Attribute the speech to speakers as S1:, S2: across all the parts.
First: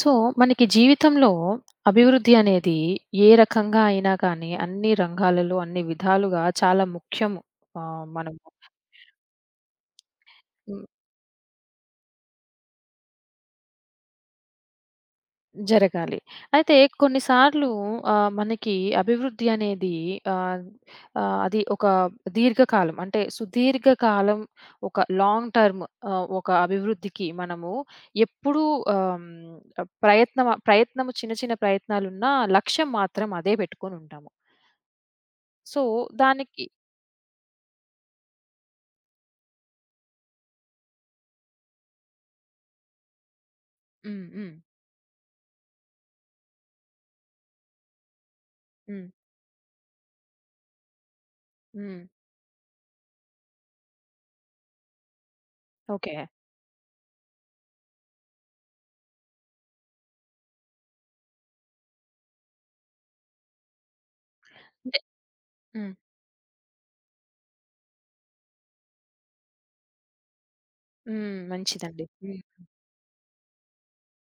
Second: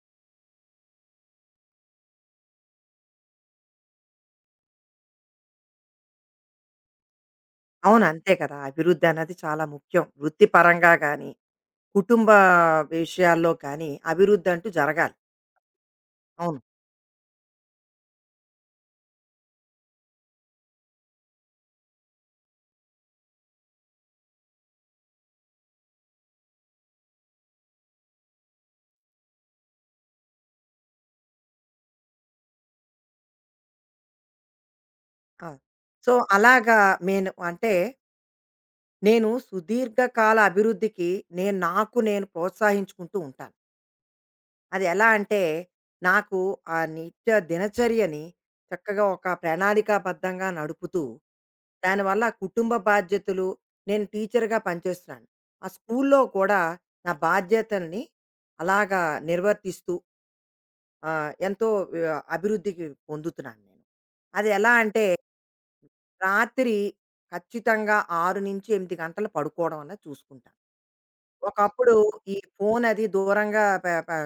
S1: So, మనకి జీవితంలో అభివృద్ధి అనేది ఏ రకంగా అయినా కానీ అన్ని రంగాలలో, అన్ని విధాలుగా చాలా ముఖ్యము.
S2: అవును. అంతే
S1: మనము
S2: కదా! అభివృద్ధన్నది చాలా ముఖ్యం.
S1: హ్మ్.
S2: వృత్తిపరంగా గానీ, కుటుంబ విషయాల్లో కానీ అభివృద్ధంటూ జరగాలి.
S1: జరగాలి.
S2: అవును.
S1: అయితే కొన్నిసార్లు మనకి అభివృద్ధి అనేది ఆహ్, ఆహ్, అది ఒక దీర్ఘకాలం అంటే సుదీర్ఘకాలం ఒక లాంగ్ టర్మ్, ఒక అభివృద్ధికి మనము ఎప్పుడూ ప్రయత్నము చిన్న చిన్న ప్రయత్నాలున్నా లక్ష్యం మాత్రం అదే పెట్టుకొనుంటాము.
S2: ఆ!
S1: సో,
S2: సో,
S1: దానికి.
S2: అలాగా నేను అంటే, నేను సుదీర్ఘకాల అభివృద్ధికి నేను ప్రోత్సహించుకుంటూ ఉంటాను.
S1: హ్మ్. హ్మ్.
S2: అది ఎలా అంటే, నాకు ఆ నిత్య దినచర్యని చక్కగా
S1: హ్మ్.
S2: ఒక ప్రణాళికాబద్ధంగా నడుపుతూ,
S1: హ్మ్.
S2: దానివల్ల కుటుంబ బాధ్యతలు నేను టీచర్‌గా పనిచేస్తున్నాను. ఆ
S1: ఓకే.
S2: స్కూల్లో కూడా నా బాధ్యతల్ని అలాగా నిర్వర్తిస్తూ ఎంతో అభివృద్ధికి పొందుతున్నాను నేను. అది ఎలా
S1: అంటే.
S2: అంటే
S1: హ్మ్.
S2: రాత్రి ఖచ్చితంగా 6-8 గంటలు పడుకోవడం అన్నది చూసుకుంటాను.
S1: హ్మ్.
S2: ఒకప్పుడు
S1: మంచిదండి.
S2: ఈ
S1: హ్మ్.
S2: ఫోన్ అది దూరంగా పె పె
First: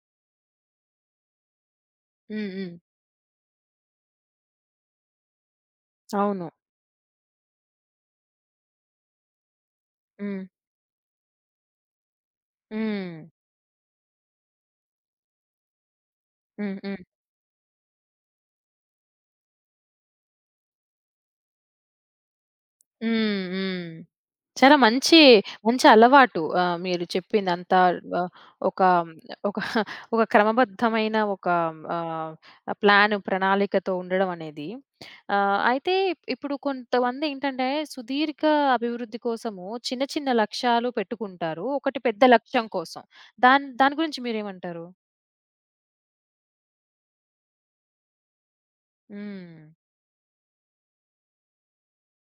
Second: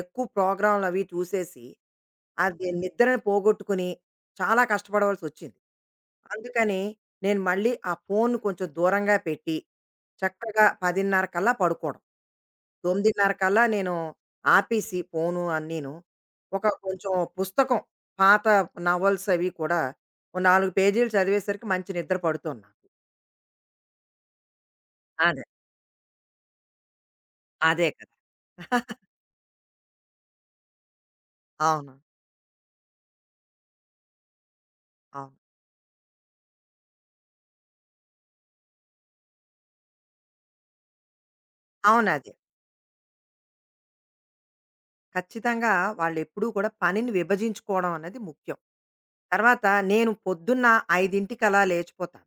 S2: ఎక్కువ ప్రోగ్రామ్‌లు అవి చూసేసి,
S1: హ్మ్.
S2: అది
S1: హ్మ్.
S2: నిద్రని పోగొట్టుకుని చాలా కష్టపడవలసొచ్చింది.
S1: అవును.
S2: అందుకని నేను మళ్ళీ ఆ ఫోన్ కొంచెం దూరంగా పెట్టి,
S1: హ్మ్.
S2: చక్కగా 10:30 కల్లా పడుకోవడం.
S1: హ్మ్.
S2: 9:30 కల్లా నేను ఆపేసి ఫోను అన్నీను. ఒక
S1: హ్మ్. హ్మ్.
S2: కొంచెం పుస్తకం పాత నవల్స్ అవి కూడా ఓ 4 పేజీలు చదివేసరికి మంచి నిద్ర పడుతుంది నాకు.
S1: హ్మ్. హ్మ్. చాలా మంచి,
S2: అదే.
S1: మంచి అలవాటు. మీరు చెప్పిందంతా
S2: అదే కదా!
S1: ఆహ్, ఒక ఒక ఒక క్రమబద్ధమైన ఒక
S2: అవును.
S1: ఆహ్, ప్లాను, ప్రణాళికతో ఉండడం అనేది.
S2: అవును.
S1: అయితే ఇప్పుడు కొంతమంది ఏంటంటే, సుదీర్ఘ అభివృద్ధి కోసము చిన్న, చిన్న లక్ష్యాలు పెట్టుకుంటారు. ఒకటి పెద్ద
S2: అవునదే.
S1: లక్ష్యం కోసం. దాని దాని గురించి మీరేమంటారు?
S2: ఖచ్చితంగా వాళ్ళెప్పుడూ కూడా పనిని విభజించుకోవడం అన్నది ముఖ్యం. తర్వాత
S1: హ్మ్.
S2: నేను పొద్దున్న 5:00కలా లేచిపోతాను.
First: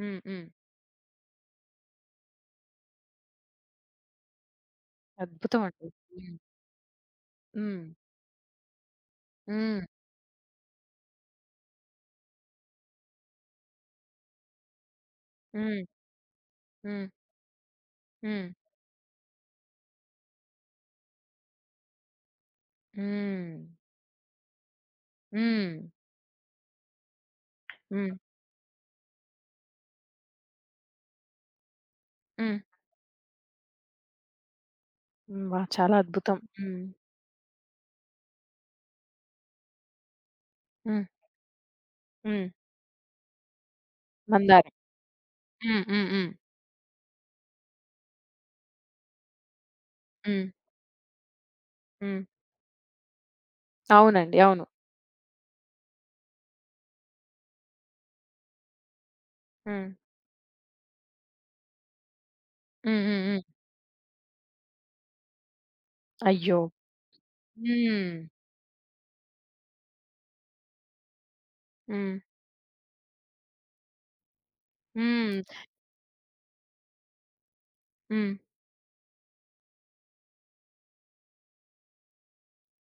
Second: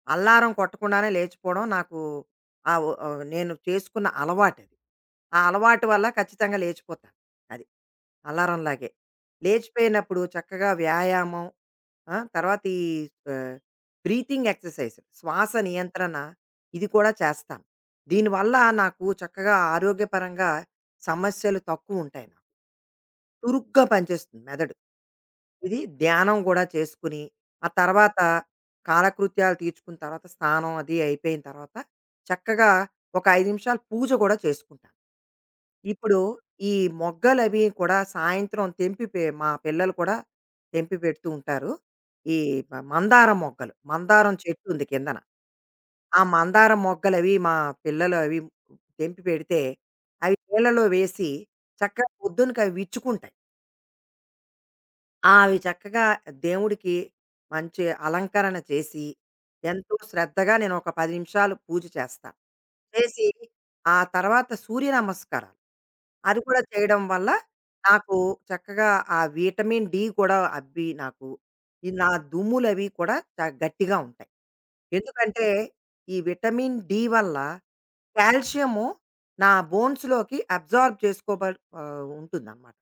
S1: హ్మ్. హ్మ్.
S2: అల్లారం కొట్టకుండానే లేచిపోవడం నాకు నేను చేసుకున్న అలవాటది. ఆ
S1: అద్భుతం
S2: అలవాటు
S1: అండి.
S2: వల్ల ఖచ్చితంగా లేచిపోతాను. అది.
S1: హ్మ్.
S2: అల్లారంలాగే.
S1: హ్మ్.
S2: లేచిపోయినప్పుడు చక్కగా వ్యాయామం, ఆ! తర్వాత ఈ ఆహ్, బ్రీతింగ్ ఎక్సర్‌సైజ్ శ్వాస
S1: హ్మ్.
S2: నియంత్రణ ఇది
S1: హ్మ్.
S2: కూడా చేస్తాను.
S1: హ్మ్.
S2: దీనివల్ల నాకు చక్కగా ఆరోగ్యపరంగా సమస్యలు తక్కువుంటాయి నాకు.
S1: హ్మ్.
S2: చురుగ్గా పనిచేస్తుంది మెదడు.
S1: హ్మ్.
S2: ఇది ధ్యానం గూడా చేసుకుని, ఆ
S1: హ్మ్. హ్మ్.
S2: తర్వాత కాలకృత్యాలు తీర్చుకున్న తర్వాత స్నానం అది అయిపోయిన తర్వాత
S1: హ్మ్.
S2: చక్కగా ఒక 5 నిమిషాలు పూజ గూడా చేసుకుంటాను.
S1: హ్మ్. వాహ్! చాలా
S2: ఇప్పుడు
S1: అద్భుతం.
S2: ఈ
S1: హ్మ్.
S2: మొగ్గలవి కూడా సాయంత్రం తెంపి మా పిల్లలు కూడా తెంపి
S1: హ్మ్.
S2: పెడుతూ ఉంటారు. ఈ
S1: హ్మ్.
S2: మందారం మొగ్గలు. మందారం చెట్టు
S1: మందారం.
S2: ఉంది కిందన.
S1: హ్మ్. హ్మ్.
S2: ఆ
S1: హ్మ్.
S2: మందారం మొగ్గలవి మా పిల్లలు అవి తెంపి పెడితే, అవి
S1: హ్మ్.
S2: నీళ్ళలో వేసి చక్కగా
S1: హ్మ్.
S2: పొద్దునకవి విచ్చుకుంటాయి.
S1: అవునండి. అవును.
S2: ఆ అవి చక్కగా దేవుడికి మంచి అలంకరణ చేసి,
S1: హ్మ్.
S2: ఎంతో శ్రద్ధగా నేను ఒక 10 నిమిషాలు పూజ చేస్తా.
S1: హ్మ్. హ్మ్.
S2: చేసి,
S1: హ్మ్.
S2: ఆ తర్వాత సూర్య నమస్కారాలు. అది కూడా
S1: అయ్యో!
S2: చేయడం వల్ల నాకు
S1: హ్మ్.
S2: చక్కగా ఆ విటమిన్ డి కూడా అబ్బి నాకు ఈ నా
S1: హ్మ్.
S2: దుమ్ములవి కూడా గట్టిగా ఉంటాయి.
S1: హ్మ్.
S2: ఎందుకంటే, ఈ విటమిన్ డి వల్ల
S1: హ్మ్.
S2: కాల్షియము నా బోన్స్‌లోకి అబ్జార్బ్ చేసుకోబడి ఉంటుందనమాట.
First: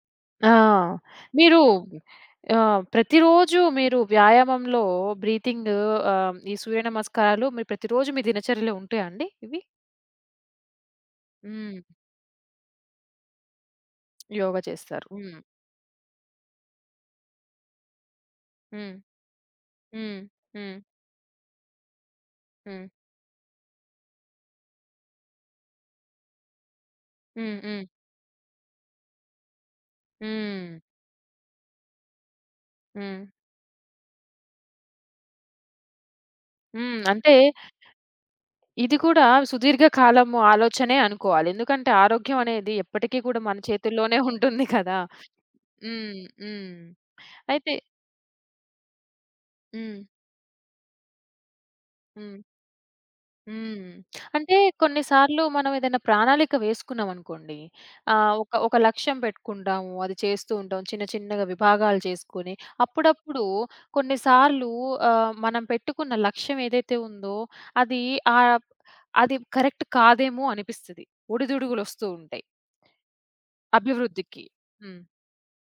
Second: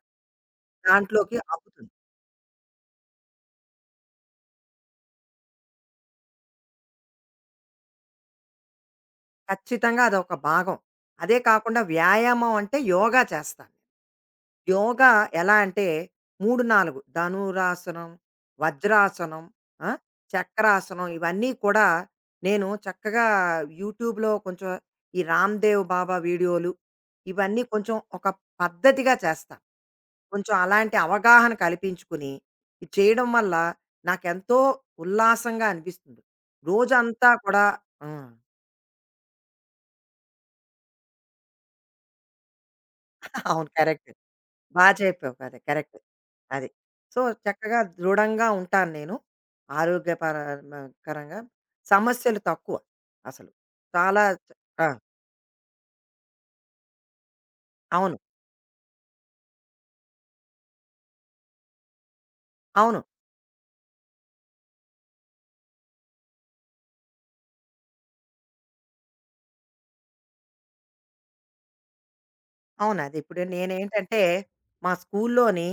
S1: ఆ!
S2: దాంట్లోకి
S1: మీరు
S2: అబ్బుతుంది.
S1: ప్రతిరోజు మీరు వ్యాయామంలో బ్రీతింగ్, ఈ సూర్య నమస్కారాలు మీరు ప్రతిరోజు మీ దినచర్యలో ఉంటాయా అండి ఇవి?
S2: ఖచ్చితంగా అదొక భాగం. అదే కాకుండా
S1: హ్మ్.
S2: వ్యాయామం అంటే యోగా చేస్తాను.
S1: యోగ చేస్తారు.
S2: యోగా
S1: హ్మ్.
S2: ఎలా అంటే 3, 4 ధనురాసనం,
S1: హ్మ్.
S2: వజ్రాసనం, ఆ!
S1: హ్మ్. హ్మ్.
S2: చక్రాసనం ఇవన్నీ కూడా నేను
S1: హ్మ్.
S2: చక్కగా యూట్యూబ్‌లో కొంచెం ఈ రామ్‌దేవ్ బాబా వీడియోలు
S1: హ్మ్.
S2: ఇవన్నీ
S1: హ్మ్.
S2: కొంచెం ఒక పద్ధతిగా చేస్తాను. కొంచెం
S1: హ్మ్.
S2: అలాంటి అవగాహన కల్పించుకుని ఇది
S1: హ్మ్.
S2: చేయడం వల్ల నాకెంతో ఉల్లాసంగా అనిపిస్తుంది.
S1: హ్మ్.
S2: రోజంతా
S1: అంటే
S2: కూడా హ్మ్.
S1: ఇది కూడా సుదీర్ఘ కాలము ఆలోచనే అనుకోవాలి. ఎందుకంటే ఆరోగ్యం అనేది ఎప్పటికీ కూడా మన
S2: అవును. కరెక్ట్.
S1: చేతుల్లోనే ఉంటుంది
S2: బా
S1: కదా!
S2: చెప్పావు కదా! కరెక్ట్.
S1: హ్మ్.
S2: అది.
S1: హ్మ్.
S2: సో,
S1: అయితే.
S2: చక్కగా దృఢంగా ఉంటాను నేను.
S1: హ్మ్.
S2: ఆరోగ్యపరమ కరంగా
S1: హ్మ్.
S2: సమస్యలు తక్కువ అసలు.
S1: హ్మ్.
S2: చాలా చ
S1: అంటే
S2: ఆ!
S1: కొన్ని సార్లు మనం ఏదైనా ప్రణాళిక వేసుకున్నామనుకోండి.
S2: అవును.
S1: ఒక ఒక లక్ష్యం పెట్టుకుంటాము. అది చేస్తూ ఉంటాం. చిన్న చిన్నగా విభాగాలు చేసుకొని,
S2: అవును.
S1: అప్పుడప్పుడు, కొన్నిసార్లు మనం పెట్టుకున్న లక్ష్యం ఏదైతే ఉందో అది ఆహ్, అది కరెక్ట్ కాదేమో అనిపిస్తది. ఒడిదుడుగులొస్తూ ఉంటాయి.
S2: అవును. అది ఇప్పుడు నేనేంటంటే,
S1: అభివృద్ధికి.
S2: మా
S1: హ్మ్.
S2: స్కూల్లోని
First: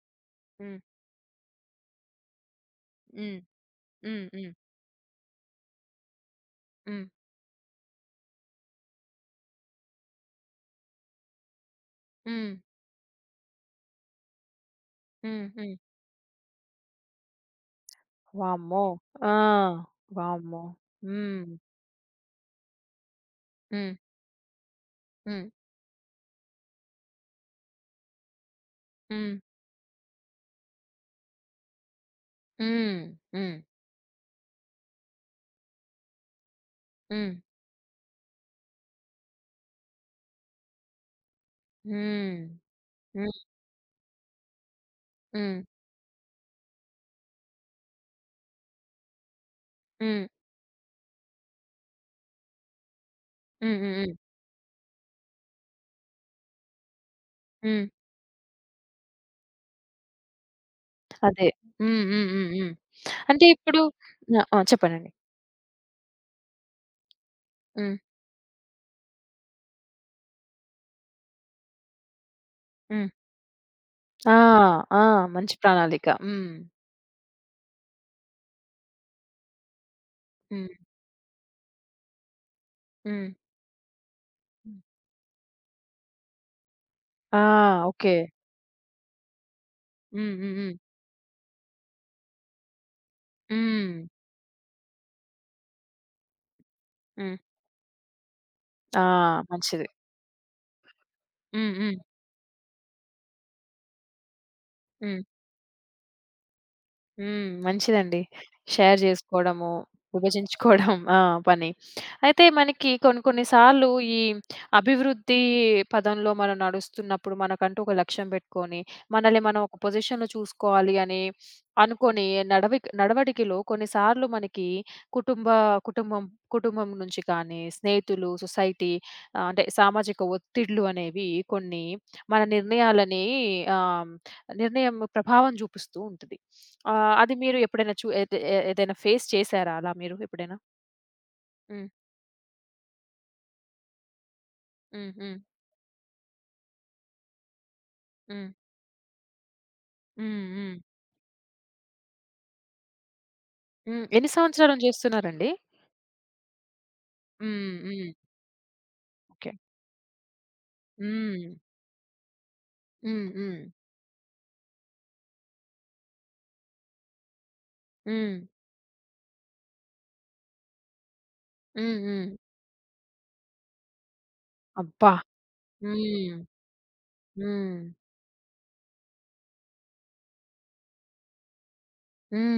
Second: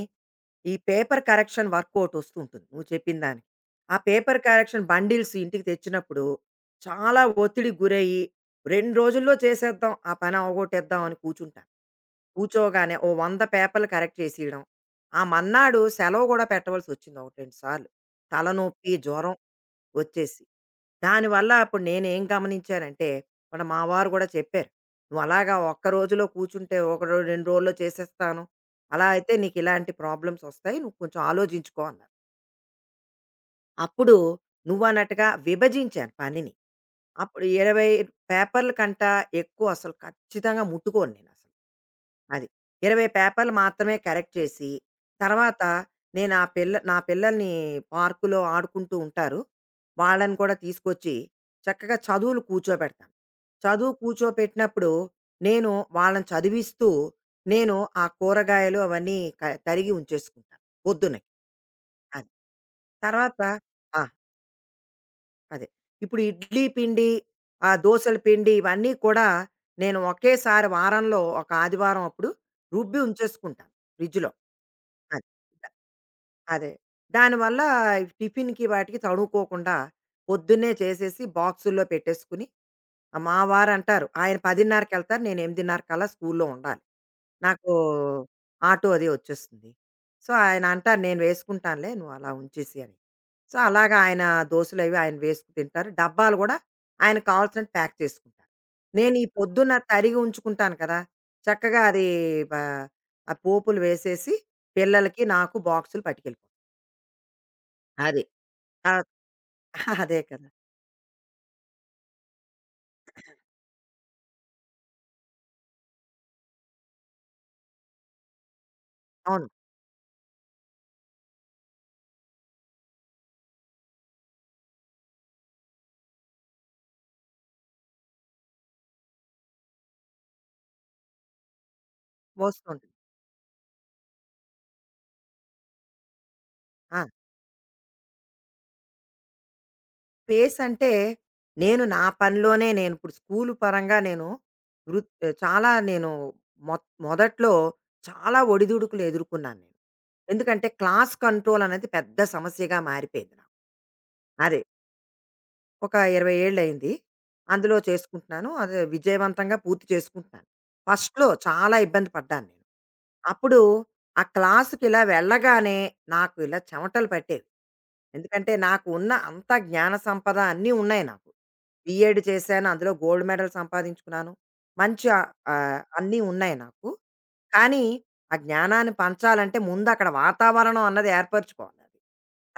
S2: ఈ
S1: హ్మ్.
S2: పేపర్ కరెక్షన్ వర్క్ ఒకటొస్తూ ఉంటుంది నువ్వు చెప్పిన
S1: హ్మ్.
S2: దానికి. ఆ
S1: హ్మ్.
S2: పేపర్
S1: హ్మ్.
S2: కరెక్షన్ బండిల్స్ ఇంటికి తెచ్చినప్పుడు
S1: హ్మ్.
S2: చాలా ఒత్తిడికి గురయ్యి, 2 రోజుల్లో చేసేద్దాం, ఆ పని అవగొట్టేద్దాం అని కూర్చుంటాను.
S1: హ్మ్.
S2: కూర్చోగానే ఓ 100 పేపర్లు కరెక్ట్ చేసేయడం. ఆ
S1: హ్మ్. హ్మ్.
S2: మన్నాడు సెలవు గూడా పెట్టవలసొచ్చింది 1, 2 సార్లు.
S1: వామ్మో!
S2: తలనొప్పి, జ్వరం
S1: ఆ!
S2: వచ్చేసి.
S1: వామ్మో! హ్మ్.
S2: దానివల్ల అప్పుడు నేనేం గమనించానంటే, మా
S1: హ్మ్.
S2: వారు గూడా చెప్పారు. "నువ్వు
S1: హ్మ్.
S2: అలాగా ఒక్క రోజులో కూర్చుంటే, ఒక రో 2 రోజుల్లో చేసేస్తాను. అలా అయితే
S1: హ్మ్.
S2: నీకిలాంటి ప్రాబ్లమ్స్ వస్తాయి. నువ్వు కొంచెం ఆలోచించుకో" అన్నారు.
S1: హ్మ్. హ్మ్.
S2: అప్పుడు నువ్వన్నట్టుగా విభజించాను పనిని.
S1: హ్మ్.
S2: అప్పుడు 20 పేపర్ల కంట ఎక్కువ అసలు ఖచ్చితంగా ముట్టుకోను నేనసలు.
S1: హ్మ్.
S2: అది. 20
S1: హ్మ్.
S2: పేపర్లు మాత్రమే కరెక్ట్ చేసి,
S1: హ్మ్.
S2: తర్వాత నేను ఆ పిల్ల నా పిల్లల్ని పార్కులో ఆడుకుంటూ ఉంటారు.
S1: హ్మ్.
S2: వాళ్ళని కూడా తీసుకొచ్చి చక్కగా చదువులు కూర్చోబెడతాను.
S1: హ్మ్.
S2: చదువు
S1: హ్మ్.
S2: కూర్చోపెట్టినప్పుడు నేను వాళ్ళని చదివిస్తూ, నేను
S1: హ్మ్.
S2: ఆ కూరగాయలు అవన్నీ తరిగి ఉంచేసుకుంటాను పొద్దున్నే.
S1: అదే. హ్మ్. హ్మ్.
S2: అది.
S1: హ్మ్. హ్మ్.
S2: తర్వాత
S1: అంటే ఇప్పుడు.
S2: ఆ!
S1: ఆ! ఆ! చెప్పండండి.
S2: అదే. ఇప్పుడు ఇడ్లీ పిండి, ఆ
S1: హ్మ్.
S2: దోసల పిండి ఇవన్నీ కూడా నేను ఒకేసారి వారంలో ఒక ఆదివారం అప్పుడు రుబ్బి
S1: హ్మ్.
S2: ఉంచేసుకుంటాను ఫ్రిడ్జ్‌లో.
S1: ఆ! ఆ!
S2: అది.
S1: మంచి ప్రణాళిక. హ్మ్.
S2: అదే. దానివల్ల టిఫిన్‌కి వాటికి తడుముకోకుండా పొద్దున్నే
S1: హ్మ్.
S2: చేసేసి బాక్సుల్లో పెట్టేసుకొని ఆ
S1: హ్మ్.
S2: మా వారంటారు. ఆయన
S1: హ్మ్.
S2: 10:30కెళ్తారు. నేను 8:30 కల్లా స్కూల్లో ఉండాలి.
S1: ఆ!
S2: నాకు
S1: ఓకే.
S2: ఆటో అది వచ్చేస్తుంది. సో,
S1: హ్మ్. హ్మ్.
S2: ఆయన
S1: హ్మ్.
S2: అంటారు, "నేను వేసుకుంటానులే నువ్వు అలా ఉంచేసి" అని. సో,
S1: హ్మ్.
S2: అలాగా ఆయన దోసెలవి ఆయన వేసుకు తింటారు. డబ్బాలు గూడా ఆయనకు
S1: హ్మ్.
S2: కావాల్సినట్టు ప్యాక్ చేసుకుంటారు.
S1: ఆ!
S2: నేను ఈ పొద్దున్న
S1: మంచిది.
S2: తరిగి ఉంచుకుంటాను కదా!
S1: హ్మ్.
S2: చక్కగా
S1: హ్మ్.
S2: అది బ ఆ పోపులు వేసేసి
S1: హ్మ్.
S2: పిల్లలకి, నాకు బాక్సులు పట్టుకెళ్ళిపోతాను.
S1: హ్మ్. మంచిదండి.
S2: అది. ఆ!
S1: షేర్ జేసుకోవడము,
S2: అదే కదా!
S1: విభజించుకోవడం. ఆ! పని. అయితే మనకి కొన్ని కొన్ని సార్లు ఈ అభివృద్ధి పదంలో మనం నడుస్తున్నప్పుడు మనకంటూ ఒక లక్ష్యం పెట్టుకొని, మనల్ని
S2: అవును.
S1: మనం ఒక పొజిషన్‌లో చూసుకోవాలి అని అనుకోని నడవడికలో కొన్నిసార్లు మనకి కుటుంబ కుటుంబం కుటుంబం నుంచి కానీ, స్నేహితులు, సొసైటీ, అంటే సామాజిక ఒత్తిడ్లు అనేవి కొన్ని మన
S2: మోస్తూ ఉంటాను.
S1: నిర్ణయాలని, ఆహ్, నిర్ణయం ప్రభావం చూపిస్తూ ఉంటది. ఆ!
S2: ఆ!
S1: అది మీరు ఎప్పుడైనా చు ఏద్ ఏ ఏదైనా ఫేస్ చేసారా అలా మీరు ఎప్పుడైనా?
S2: స్పేస్ అంటే, నేను
S1: హ్మ్.
S2: నా పనిలోనే నేను ఇప్పుడు స్కూలు పరంగా నేను వృత్
S1: హ్మ్. హ్మ్.
S2: చాలా నేను మొ మొదట్లో చాలా
S1: హ్మ్.
S2: ఒడిదుడుకులు ఎదుర్కొన్నాను నేను.
S1: హ్మ్.
S2: ఎందుకంటే,
S1: హ్మ్.
S2: క్లాస్ కంట్రోల్ అనేది పెద్ద సమస్యగా మారిపోయింది నాకు.
S1: హ్మ్. ఎన్ని
S2: అదే.
S1: సంవత్సరాల నుంచి చేస్తున్నారండి?
S2: ఒక 20 ఏళ్ళయింది.
S1: హ్మ్.
S2: అందులో
S1: హ్మ్.
S2: చేసుకుంటున్నాను. అది
S1: ఓకే.
S2: విజయవంతంగా పూర్తి చేసుకుంటున్నాను. ఫస్ట్‌లో
S1: హ్మ్.
S2: చాలా ఇబ్బంది పడ్డాను నేను.
S1: హ్మ్.
S2: అప్పుడు
S1: హ్మ్.
S2: ఆ క్లాస్‌కిలా వెళ్ళగానే నాకు ఇలా చెమటలు పట్టేవి.
S1: హ్మ్.
S2: ఎందుకంటే నాకు ఉన్న అంత జ్ఞాన సంపద అన్నీ ఉన్నాయి నాకు.
S1: హ్మ్.
S2: బీఎడ్
S1: హ్మ్.
S2: చేశాను. అందులో గోల్డ్ మెడల్ సంపాదించుకున్నాను. మంచి
S1: అబ్బా!
S2: అన్నీ
S1: హ్మ్.
S2: ఉన్నాయి నాకు.
S1: హ్మ్.
S2: కానీ, ఆ జ్ఞానాన్ని పంచాలంటే ముందక్కడ వాతావరణం అన్నది ఏర్పరచుకోవాలి. అది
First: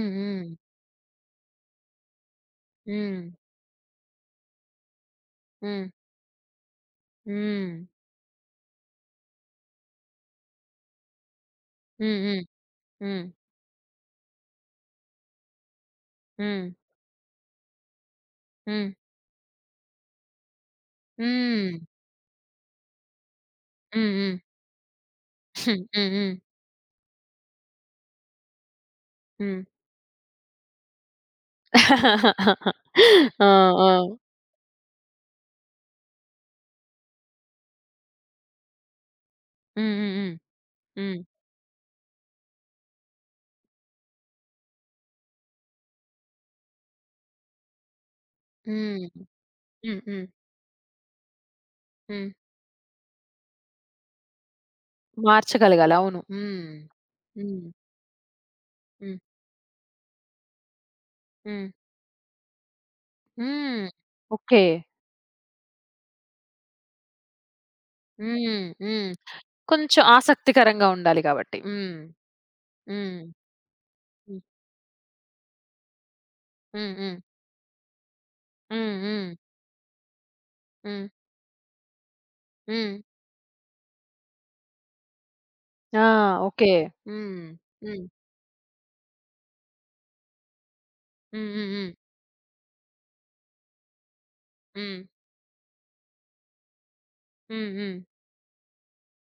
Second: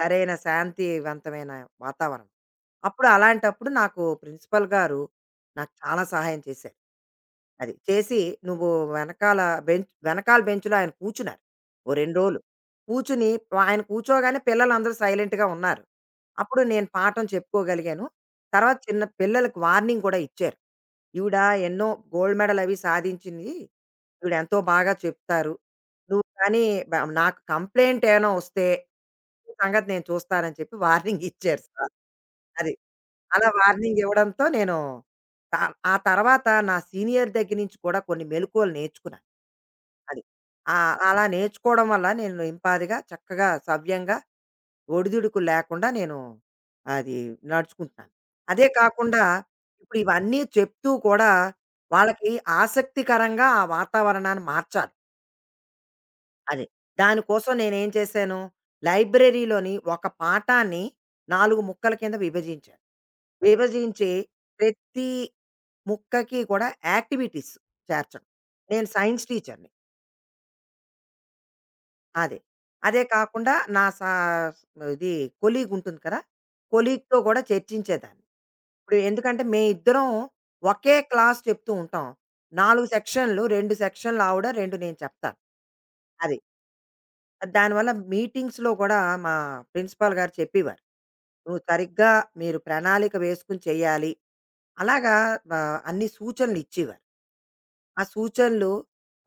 S2: సరైన శాంతివంతమైన వాతావరణం. అప్పుడు
S1: హ్మ్.
S2: అలాంటప్పుడు నాకు ప్రిన్సిపల్ గారు నాకు
S1: హ్మ్.
S2: చాలా సహాయం చేశారు. అది.
S1: హ్మ్.
S2: చేసి నువ్వు వెనకాల వెనకాల బెంచ్‌లో ఆయన కూర్చున్నారు. ఓ 2
S1: హ్మ్.
S2: రోజులు.
S1: హ్మ్.
S2: కూర్చుని ఆయన కూర్చోగానే పిల్లలందరూ సైలెంట్‌గా ఉన్నారు. అప్పుడు
S1: హ్మ్.
S2: నేను పాఠం చెప్పుకోగలిగాను.
S1: హ్మ్.
S2: తర్వాత
S1: హ్మ్.
S2: చిన్న పిల్లలకి వార్నింగ్ కూడా ఇచ్చారు. ఈవిడ
S1: హ్మ్.
S2: ఎన్నో గోల్డ్ మెడల్ అవి సాధించింది.
S1: హ్మ్. హ్మ్.
S2: ఈవిడెంతో బాగా చెప్తారు.
S1: హ్మ్. హ్మ్.
S2: నువ్వు
S1: హ్మ్.
S2: కానీ బ నాకు కంప్లెయింట్ ఏమైనా వస్తే, నీ
S1: హ్మ్.
S2: సంగతి నేను చూస్తానని చెప్పి వార్నింగ్ ఇచ్చారు సార్. అది. అలా
S1: ఆ! ఆ!
S2: వార్నింగ్ ఇవ్వడంతో నేను త ఆ తర్వాత నా సీనియర్ దగ్గర నుంచి కూడా కొన్ని మెళకువలు నేర్చుకున్నాను.
S1: హ్మ్.
S2: అది.
S1: హ్మ్. హ్మ్.
S2: అలా నేర్చుకోవడం వల్ల నేను ఇంపాదిగా చక్కగా సవ్యంగా ఒడిదుడుకులు లేకుండా నేను అది నడుచుకుంటున్నాను. అదే
S1: హ్మ్.
S2: కాకుండా
S1: హ్మ్.
S2: ఇప్పుడు
S1: హ్మ్. హ్మ్.
S2: ఇవన్నీ చెప్తూ కూడా
S1: హ్మ్.
S2: వాళ్ళకి ఆసక్తికరంగా ఆ వాతావరణాన్ని మార్చాలి.
S1: మార్చగలగాలి. అవును.
S2: అది.
S1: హ్మ్.
S2: దానికోసం
S1: హ్మ్.
S2: నేనేం చేశాను,
S1: హ్మ్.
S2: లైబ్రరీలోని ఒక పాఠాన్ని 4
S1: హ్మ్.
S2: ముక్కల కింద విభజించాను.
S1: హ్మ్.
S2: విభజించి
S1: ఓకే.
S2: ప్రతి ముక్కకి కూడా యాక్టివిటీస్ చేర్చడం.
S1: హ్మ్.
S2: నేను
S1: హ్మ్.
S2: సైన్స్ టీచర్‌ని.
S1: కొంచెం ఆసక్తికరంగా ఉండాలి కాబట్టి. హ్మ్.
S2: అదే. అదే
S1: హ్మ్.
S2: కాకుండా నా సా
S1: హ్మ్.
S2: ఇది కొలీగ్ ఉంటుంది కదా!
S1: హ్మ్.
S2: కొలీగ్‌తో
S1: హ్మ్.
S2: కూడా చర్చించేదాన్ని.
S1: హ్మ్.
S2: ఇప్పుడు
S1: హ్మ్.
S2: ఎందుకంటే మేమిద్దరం ఒకే
S1: హ్మ్.
S2: క్లాస్ చెప్తూ ఉంటాం. 4
S1: హ్మ్.
S2: సెక్షన్‌లు, 2 సెక్షన్‌లు ఆవిడ, 2 నేను చెప్తాను.
S1: ఆ!
S2: అది.
S1: ఓకే. హ్మ్.
S2: దానివల్ల
S1: హ్మ్.
S2: మీటింగ్స్‌లో కూడా మా ప్రిన్సిపాల్ గారు చెప్పేవారు.
S1: హ్మ్.
S2: "నువ్వు
S1: హ్మ్.
S2: సరిగ్గా మీరు ప్రణాళిక వేసుకొని చేయాలి."
S1: హ్మ్.
S2: అలాగా అన్ని సూచనలిచ్చేవారు.
S1: హ్మ్. హ్మ్.
S2: ఆ సూచనలు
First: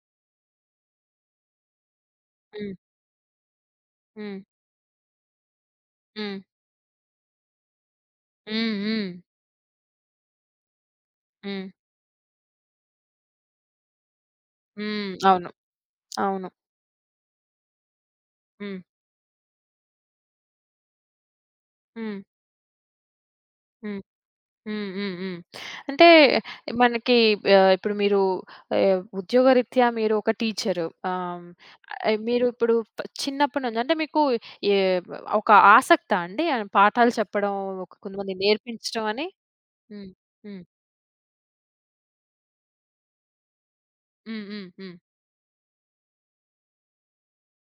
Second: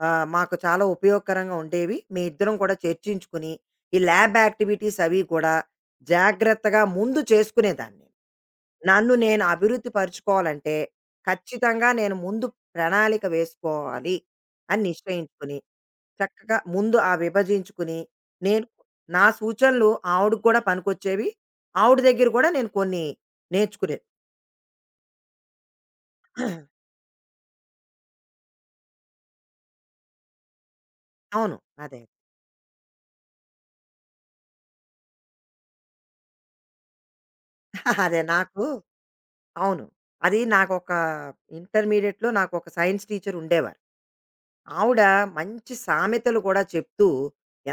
S2: మాకు చాలా ఉపయోగకరంగా ఉండేవి. మీ ఇద్దరం
S1: హ్మ్.
S2: కూడా చర్చించుకుని, ఈ ల్యాబ్
S1: హ్మ్.
S2: యాక్టివిటీస్ అవి కూడా
S1: హ్మ్. హ్మ్.
S2: జాగ్రత్తగా ముందు చేసుకునేదాన్ని.
S1: హ్మ్. హ్మ్.
S2: నన్ను నేను అభివృద్ధి పరుచుకోవాలంటే,
S1: హ్మ్.
S2: ఖచ్చితంగా నేను ముందు ప్రణాళిక వేసుకోవాలి అని
S1: హ్మ్. అవును.
S2: నిశ్చయించుకుని,
S1: అవును.
S2: చక్కగా ముందు ఆ విభజించుకుని, నేను
S1: హ్మ్.
S2: నా సూచనలు ఆవిడకి కూడా పనికొచ్చేవి. ఆవిడ
S1: హ్మ్.
S2: దగ్గర కూడా నేను కొన్ని
S1: హ్మ్.
S2: నేర్చుకునేది.
S1: హ్మ్. హ్మ్. హ్మ్. అంటే మనకి ఇప్పుడు మీరు ఉద్యోగరీత్యా మీరు ఒక టీచరు. ఆహ్,
S2: అవును. అదే.
S1: ఆహ్, మీరు ఇప్పుడు చిన్నప్పటి నుంచి అంటే మీకు ఏ ఒక ఆసక్తా అండి? పాఠాలు చెప్పడం, ఒక
S2: అదే
S1: కొంతమందికి
S2: నాకు
S1: నేర్పించడం అని?
S2: అవును.
S1: హ్మ్.
S2: అది
S1: హ్మ్.
S2: నాకొక ఇంటర్మీడియేట్‌లో నాకొక సైన్స్ టీచర్ ఉండేవారు.
S1: హ్మ్. హ్మ్. హ్మ్.
S2: ఆవిడ మంచి సామెతలు కూడా చెప్తూ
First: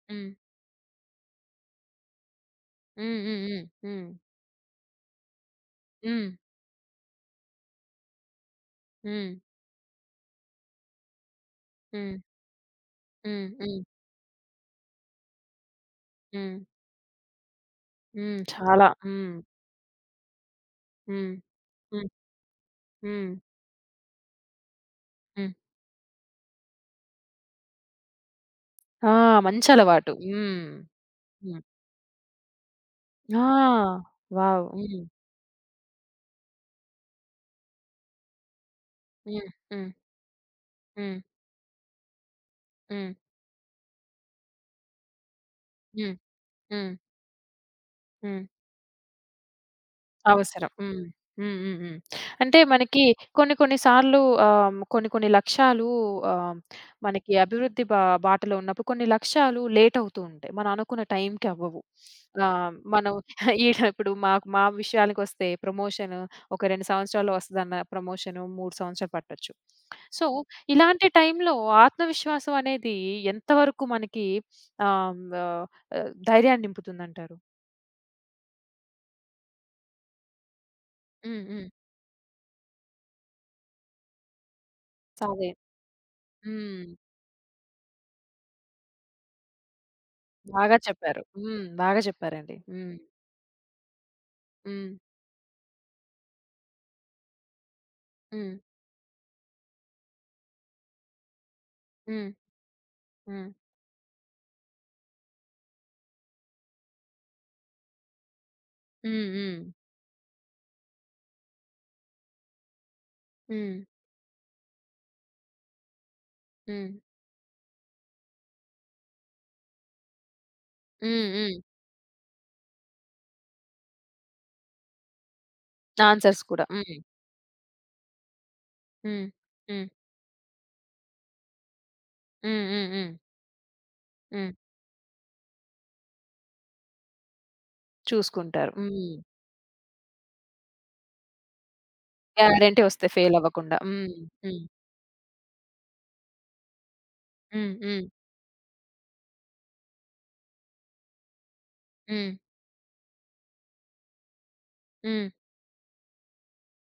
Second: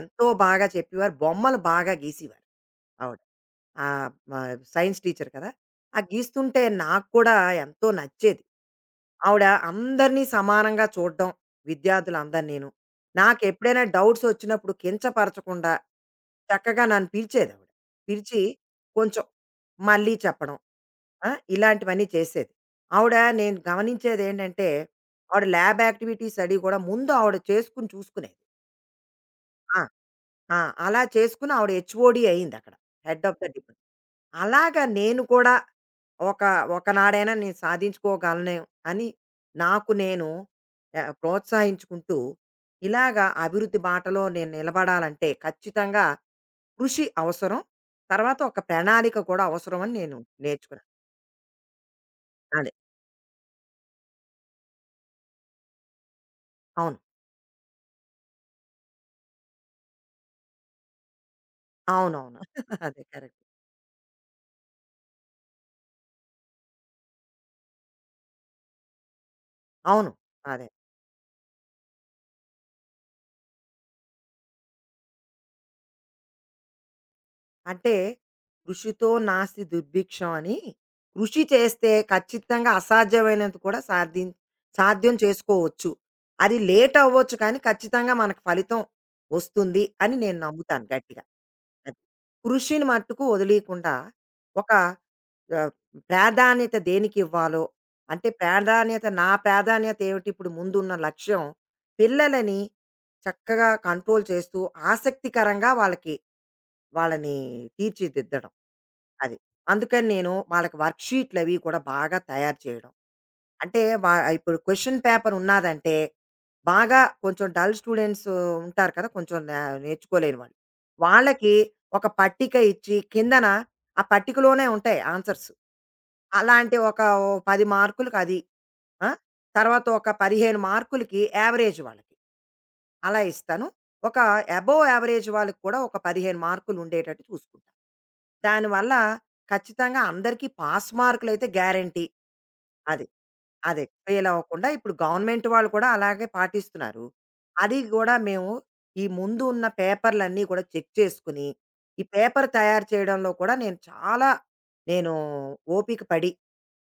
S2: ఎంతో
S1: హ్మ్.
S2: బాగా చెప్పేవారు. బొమ్మలు బాగా గీసేవారు ఆవిడ.
S1: హ్మ్.
S2: ఆ!
S1: హ్మ్.
S2: మా సైన్స్ టీచర్ కదా! ఆ
S1: హ్మ్.
S2: గీస్తుంటే నాకు కూడా ఎంతో నచ్చేది.
S1: హ్మ్.
S2: ఆవిడ అందరినీ సమానంగా చూడడం,
S1: హ్మ్. హ్మ్.
S2: విద్యార్థులందరినీను.
S1: హ్మ్. హ్మ్.
S2: నాకెప్పుడైనా డౌట్స్ వచ్చినప్పుడు కించపరచకుండా
S1: హ్మ్.
S2: చక్కగా నన్ను పిలిచేదావిడ. పిలిచి
S1: హ్మ్. చాలా.
S2: కొంచెం
S1: హ్మ్.
S2: మళ్ళీ చెప్పడం. ఆ!
S1: హ్మ్.
S2: ఇలాంటివన్నీ
S1: హ్మ్.
S2: చేసేది. ఆవిడ
S1: హ్మ్.
S2: నేను గమనించేదేంటంటే, ఆవిడ
S1: హ్మ్.
S2: ల్యాబ్ యాక్టివిటీస్ అవి కూడా ముందు ఆవిడ చేసుకొని చూసుకునేది.
S1: ఆ! మంచి
S2: ఆ!
S1: అలవాటు.
S2: ఆ!
S1: హ్మ్.
S2: అలా చేసుకొని
S1: హ్మ్.
S2: ఆవిడ హెచ్ఓడి అయిందక్కడ. హెడ్ ఆఫ్
S1: ఆ!
S2: ద డిపా
S1: వావ్!
S2: అలాగా
S1: హ్మ్.
S2: నేను కూడా ఒక ఒకనాడైనా నేను సాధించుకోగలను అని
S1: హ్మ్. హ్మ్.
S2: నాకు నేను
S1: హ్మ్.
S2: ప్రోత్సహించుకుంటూ
S1: హ్మ్.
S2: ఇలాగా అభివృద్ధి బాటలో నేను నిలబడాలంటే ఖచ్చితంగా
S1: హ్మ్. హ్మ్.
S2: కృషి అవసరం తర్వాత
S1: హ్మ్.
S2: ఒక ప్రణాళిక కూడా అవసరం అని నేను
S1: అవసరం.
S2: నేర్చుకున్నాను
S1: హ్మ్. హ్మ్. హ్మ్. హ్మ్. అంటే
S2: అదే
S1: మనకి కొన్ని కొన్ని సార్లు కొన్ని కొన్ని లక్ష్యాలు, ఆహ్,
S2: అవును
S1: మనకి అభివృద్ధి బాటలో ఉన్నప్పుడు కొన్ని లక్ష్యాలు లేట్ అవుతూ ఉంటాయి. మనం అనుకున్న టైంకి అవ్వవు.
S2: అవునవును
S1: ఆహ్,
S2: అదే
S1: మనం
S2: కరెక్ట్
S1: ఈడ ఇప్పుడు మాకు మా విషయానికొస్తే ప్రమోషన్ ఒక 2 సంవత్సరాల్లో వస్తదన్న ప్రమోషన్ 3 సంవత్సరాలు పట్టొచ్చు.
S2: అవును
S1: సో,
S2: అదే
S1: ఇలాంటి టైంలో ఆత్మవిశ్వాసం అనేది ఎంతవరకు మనకి ఆహ్, ఆహ్, ధైర్యాన్ని నింపుతుందంటారు?
S2: అంటే కృషితో నాస్తి దుర్భిక్షం అని కృషి
S1: హ్మ్. హ్మ్.
S2: చేస్తే ఖచ్చితంగా అసాధ్యమైనంత కూడా సాధ్యం సాధ్యం
S1: సాదే.
S2: చేసుకోవచ్చు. అది
S1: హ్మ్.
S2: లేట్ అవ్వచ్చు కానీ ఖచ్చితంగా మనకు ఫలితం వస్తుంది అని నేను
S1: బాగా
S2: నమ్ముతాను గట్టిగా.
S1: చెప్పారు. హ్మ్.
S2: అది.
S1: బాగా చెప్పారండి.
S2: కృషిని
S1: హ్మ్.
S2: మట్టుకు వదిలీకుండా ఒక
S1: హ్మ్.
S2: ఆహ్, ప్రాధాన్యత దేనికివ్వాలో అంటే
S1: హ్మ్.
S2: నా ప్రాధాన్యత ఏమిటి ఇప్పుడు ముందున్న లక్ష్యం
S1: హ్మ్.
S2: పిల్లలని
S1: హ్మ్.
S2: చక్కగా కంట్రోల్ చేస్తూ ఆసక్తికరంగా వాళ్ళని తీర్చిదిద్దడం.
S1: హ్మ్.
S2: అది.
S1: హ్మ్.
S2: అందుకని నేను వాళ్ళకి వర్క్‌షీట్లు అవి కూడా బాగా తయారు చేయడం.
S1: హ్మ్.
S2: అంటే ఇప్పుడు క్వెషన్ పేపర్ ఉన్నాదంటే,
S1: హ్మ్.
S2: బాగా కొంచెం డల్ స్టూడెంట్స్ ఉంటారు కదా! కొంచెం నేర్చుకోలేని వాళ్ళు.
S1: హ్మ్.
S2: వాళ్ళకి
S1: హ్మ్.
S2: ఒక పట్టిక ఇచ్చి, కిందన ఆ పట్టికలోనే ఉంటాయి ఆన్సర్స్.
S1: ఆన్సర్స్ కూడా.
S2: అలాంటి
S1: హ్మ్.
S2: ఒక ఓ 10 మార్కులకది. ఆ!
S1: హ్మ్. హ్మ్.
S2: తర్వాత ఒక 15 మార్కులకి యావరేజ్ వాళ్ళకి.
S1: హ్మ్. హ్మ్. హ్మ్.
S2: అలా ఇస్తాను. ఒక
S1: హ్మ్.
S2: అబోవ్ యావరేజ్ వాళ్ళకి కూడా ఒక 15 మార్కులుండేటట్టు చూసుకుంటాను.
S1: చూసుకుంటారు.
S2: దానివల్ల
S1: హ్మ్.
S2: ఖచ్చితంగా అందరికీ పాస్ మార్కులయితే గ్యారంటీ.
S1: గ్యారంటీ
S2: అది.
S1: వస్తాయి ఫెయిల్ అవ్వకుండా.
S2: అదే
S1: హ్మ్.
S2: ఫెయిల్
S1: హ్మ్.
S2: అవ్వకుండా ఇప్పుడు గవర్నమెంట్ వాళ్ళు కూడా అలాగే పాటిస్తున్నారు.
S1: హ్మ్.
S2: అది
S1: హ్మ్.
S2: గూడా మేము ఈ ముందు ఉన్న పేపర్‌లన్నీ కూడా చెక్ చేసుకుని, ఈ
S1: హ్మ్.
S2: పేపర్ తయారు చేయడంలో కూడా నేను
S1: హ్మ్.
S2: ఓపిక పడి,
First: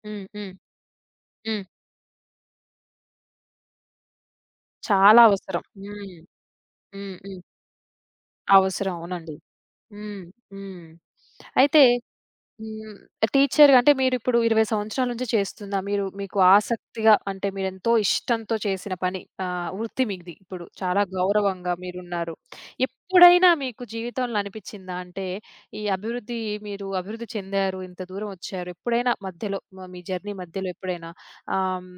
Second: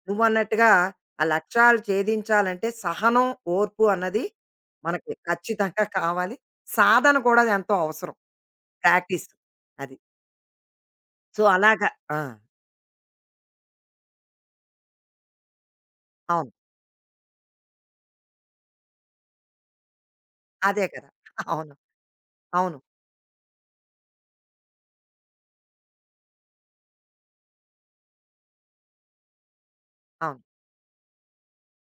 S1: హ్మ్. హ్మ్.
S2: నువ్వన్నట్టుగా ఆ
S1: హ్మ్.
S2: లక్ష్యాలు ఛేదించాలంటే సహనం, ఓర్పు అన్నది మనకి
S1: చాలా అవసరం.
S2: ఖచ్చితంగా
S1: హ్మ్.
S2: కావాలి.
S1: హ్మ్.
S2: సాధన
S1: హ్మ్.
S2: కూడా ఎంతో అవసరం
S1: అవసరం.
S2: ప్రాక్టీస్.
S1: అవునండి.
S2: అది.
S1: హ్మ్. హ్మ్.
S2: సో,
S1: అయితే.
S2: అలాగా ఆ!
S1: హ్మ్. టీచర్‌గా అంటే మీరిప్పుడు 20 సంవత్సరాల నుంచి చేస్తుందా? మీరు మీకు
S2: అవును.
S1: ఆసక్తిగా అంటే మీరెంతో ఇష్టంతో చేసిన పని, వృత్తి మీది ఇప్పుడు.
S2: అదే
S1: చాలా
S2: కదా!
S1: గౌరవంగా
S2: అవును.
S1: మీరున్నారు.
S2: అవును.
S1: ఎప్పుడైనా మీకు జీవితంలో అనిపిచ్చిందా? అంటే ఈ అభివృద్ధి, మీరు అభివృద్ధి చెందారు, ఇంత దూరం వచ్చారు. ఎప్పుడైనా మధ్యలో మీ జర్నీ
S2: అవును.
S1: మధ్యలో ఎప్పుడైనా ఆహ్, హ్మ్,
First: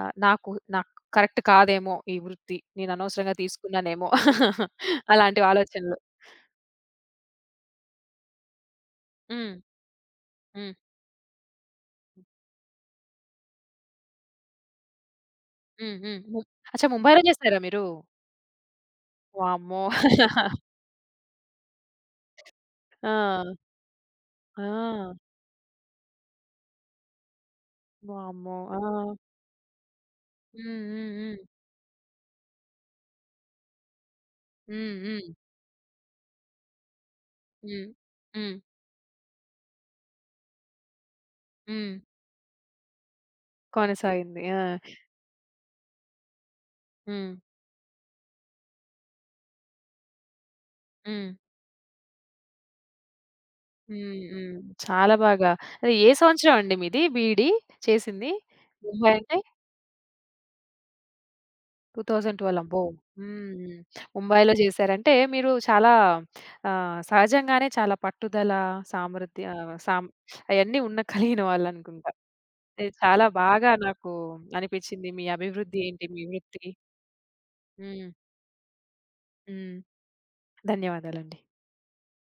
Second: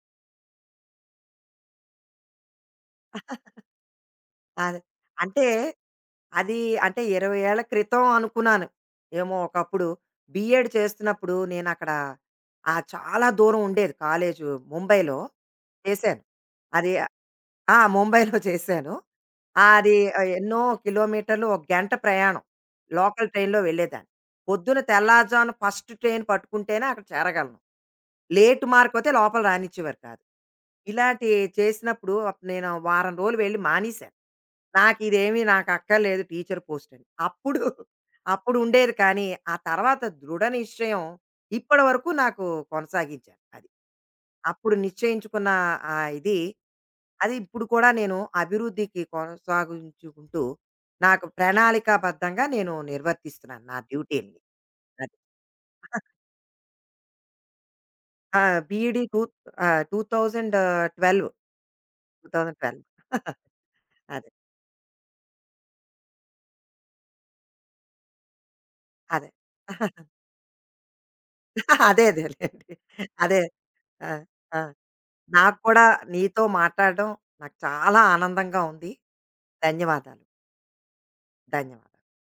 S1: నాకు నాకు కరెక్ట్ కాదేమో ఈ వృత్తి. నేను అనవసరంగా తీసుకున్నానేమో,
S2: అదే.
S1: అలాంటి
S2: అంటే
S1: ఆలోచనలు.
S2: అది అంటే 20 ఏళ్ల క్రితం అనుకున్నాను. ఏమో
S1: హ్మ్.
S2: ఒకప్పుడు బీఎడ్
S1: హ్మ్.
S2: చేస్తున్నప్పుడు నేనక్కడ చాలా దూరం ఉండేది కాలేజు ముంబైలో
S1: హ్మ్. హ్మ్.
S2: చేశాను.
S1: అచ్చా!
S2: అది
S1: ముంబైలో చేసారా
S2: ఆ!
S1: మీరు?
S2: ముంబైలో చేశాను.
S1: వామ్మో!
S2: అది ఎన్నో కిలోమీటర్లు ఒక గంట ప్రయాణం. లోకల్
S1: ఆ!
S2: ట్రైన్‌లో వెళ్ళేదాన్ని. పొద్దున
S1: ఆ!
S2: తెల్లారుజామున ఫస్ట్ ట్రైన్ పట్టుకుంటేనే అక్కడ చేరగలను.
S1: వామ్మో!
S2: లేట్
S1: ఆ!
S2: మార్క్ అయితే లోపల రానిచ్చేవారు కాదు. ఇలాంటి
S1: హ్మ్.
S2: చేసినప్పుడు అప్పుడు నేను వారం రోజులు వెళ్లి మానేశాను.
S1: హ్మ్. హ్మ్. హ్మ్.
S2: నాకిదేమీ నాకక్కర్లేదు టీచర్ పోస్టని. అప్పుడు
S1: హ్మ్. హ్మ్.
S2: అప్పుడు
S1: హ్మ్.
S2: ఉండేది కానీ, ఆ తర్వాత దృఢ నిశ్చయం ఇప్పటి
S1: హ్మ్.
S2: వరకు నాకు కొనసాగించాను అది.
S1: కొనసాగింది. ఆ!
S2: అప్పుడు నిశ్చయించుకున్న ఆ ఇది,
S1: హ్మ్.
S2: అది ఇప్పుడు కూడా నేను అభివృద్ధికి కొనసాగించుకుంటూ, నాకు
S1: హ్మ్.
S2: ప్రణాళికాబద్ధంగా నేను నిర్వర్తిస్తున్నాను నా
S1: హ్మ్.
S2: డ్యూటీలని.
S1: హ్మ్. చాలా
S2: అది.
S1: బాగా. అది ఏ సంవత్సరం అండి మీది బీఈడీ చేసింది?
S2: ఆ! బీఈడీ
S1: ముంబై
S2: టూ
S1: అంటే
S2: ఆ! 2012,
S1: 2012. అబ్బో!
S2: 2012
S1: హ్మ్.
S2: అదే.
S1: ముంబైలో చేశారంటే మీరు చాలా సహజంగానే చాలా పట్టుదల,
S2: అదే.
S1: సామర్థ్య, ఆహ్, సామ్ అయన్నీ ఉన్న కలిగిన
S2: అదే
S1: వాళ్ళనుకుంటా.
S2: అదేలెండి.
S1: ఇది చాలా
S2: అదే.
S1: బాగా
S2: ఆ!
S1: నాకు
S2: ఆ!
S1: అనిపించింది. మీ
S2: నాకు
S1: అభివృద్ధి
S2: కూడా
S1: ఏంటి? మీ
S2: నీతో
S1: వృత్తి.
S2: మాట్లాడడం నాకు చాలా
S1: హ్మ్.
S2: ఆనందంగా ఉంది.
S1: హ్మ్.
S2: ధన్యవాదాలు.
S1: ధన్యవాదాలండి.
S2: ధన్యవాదాలు.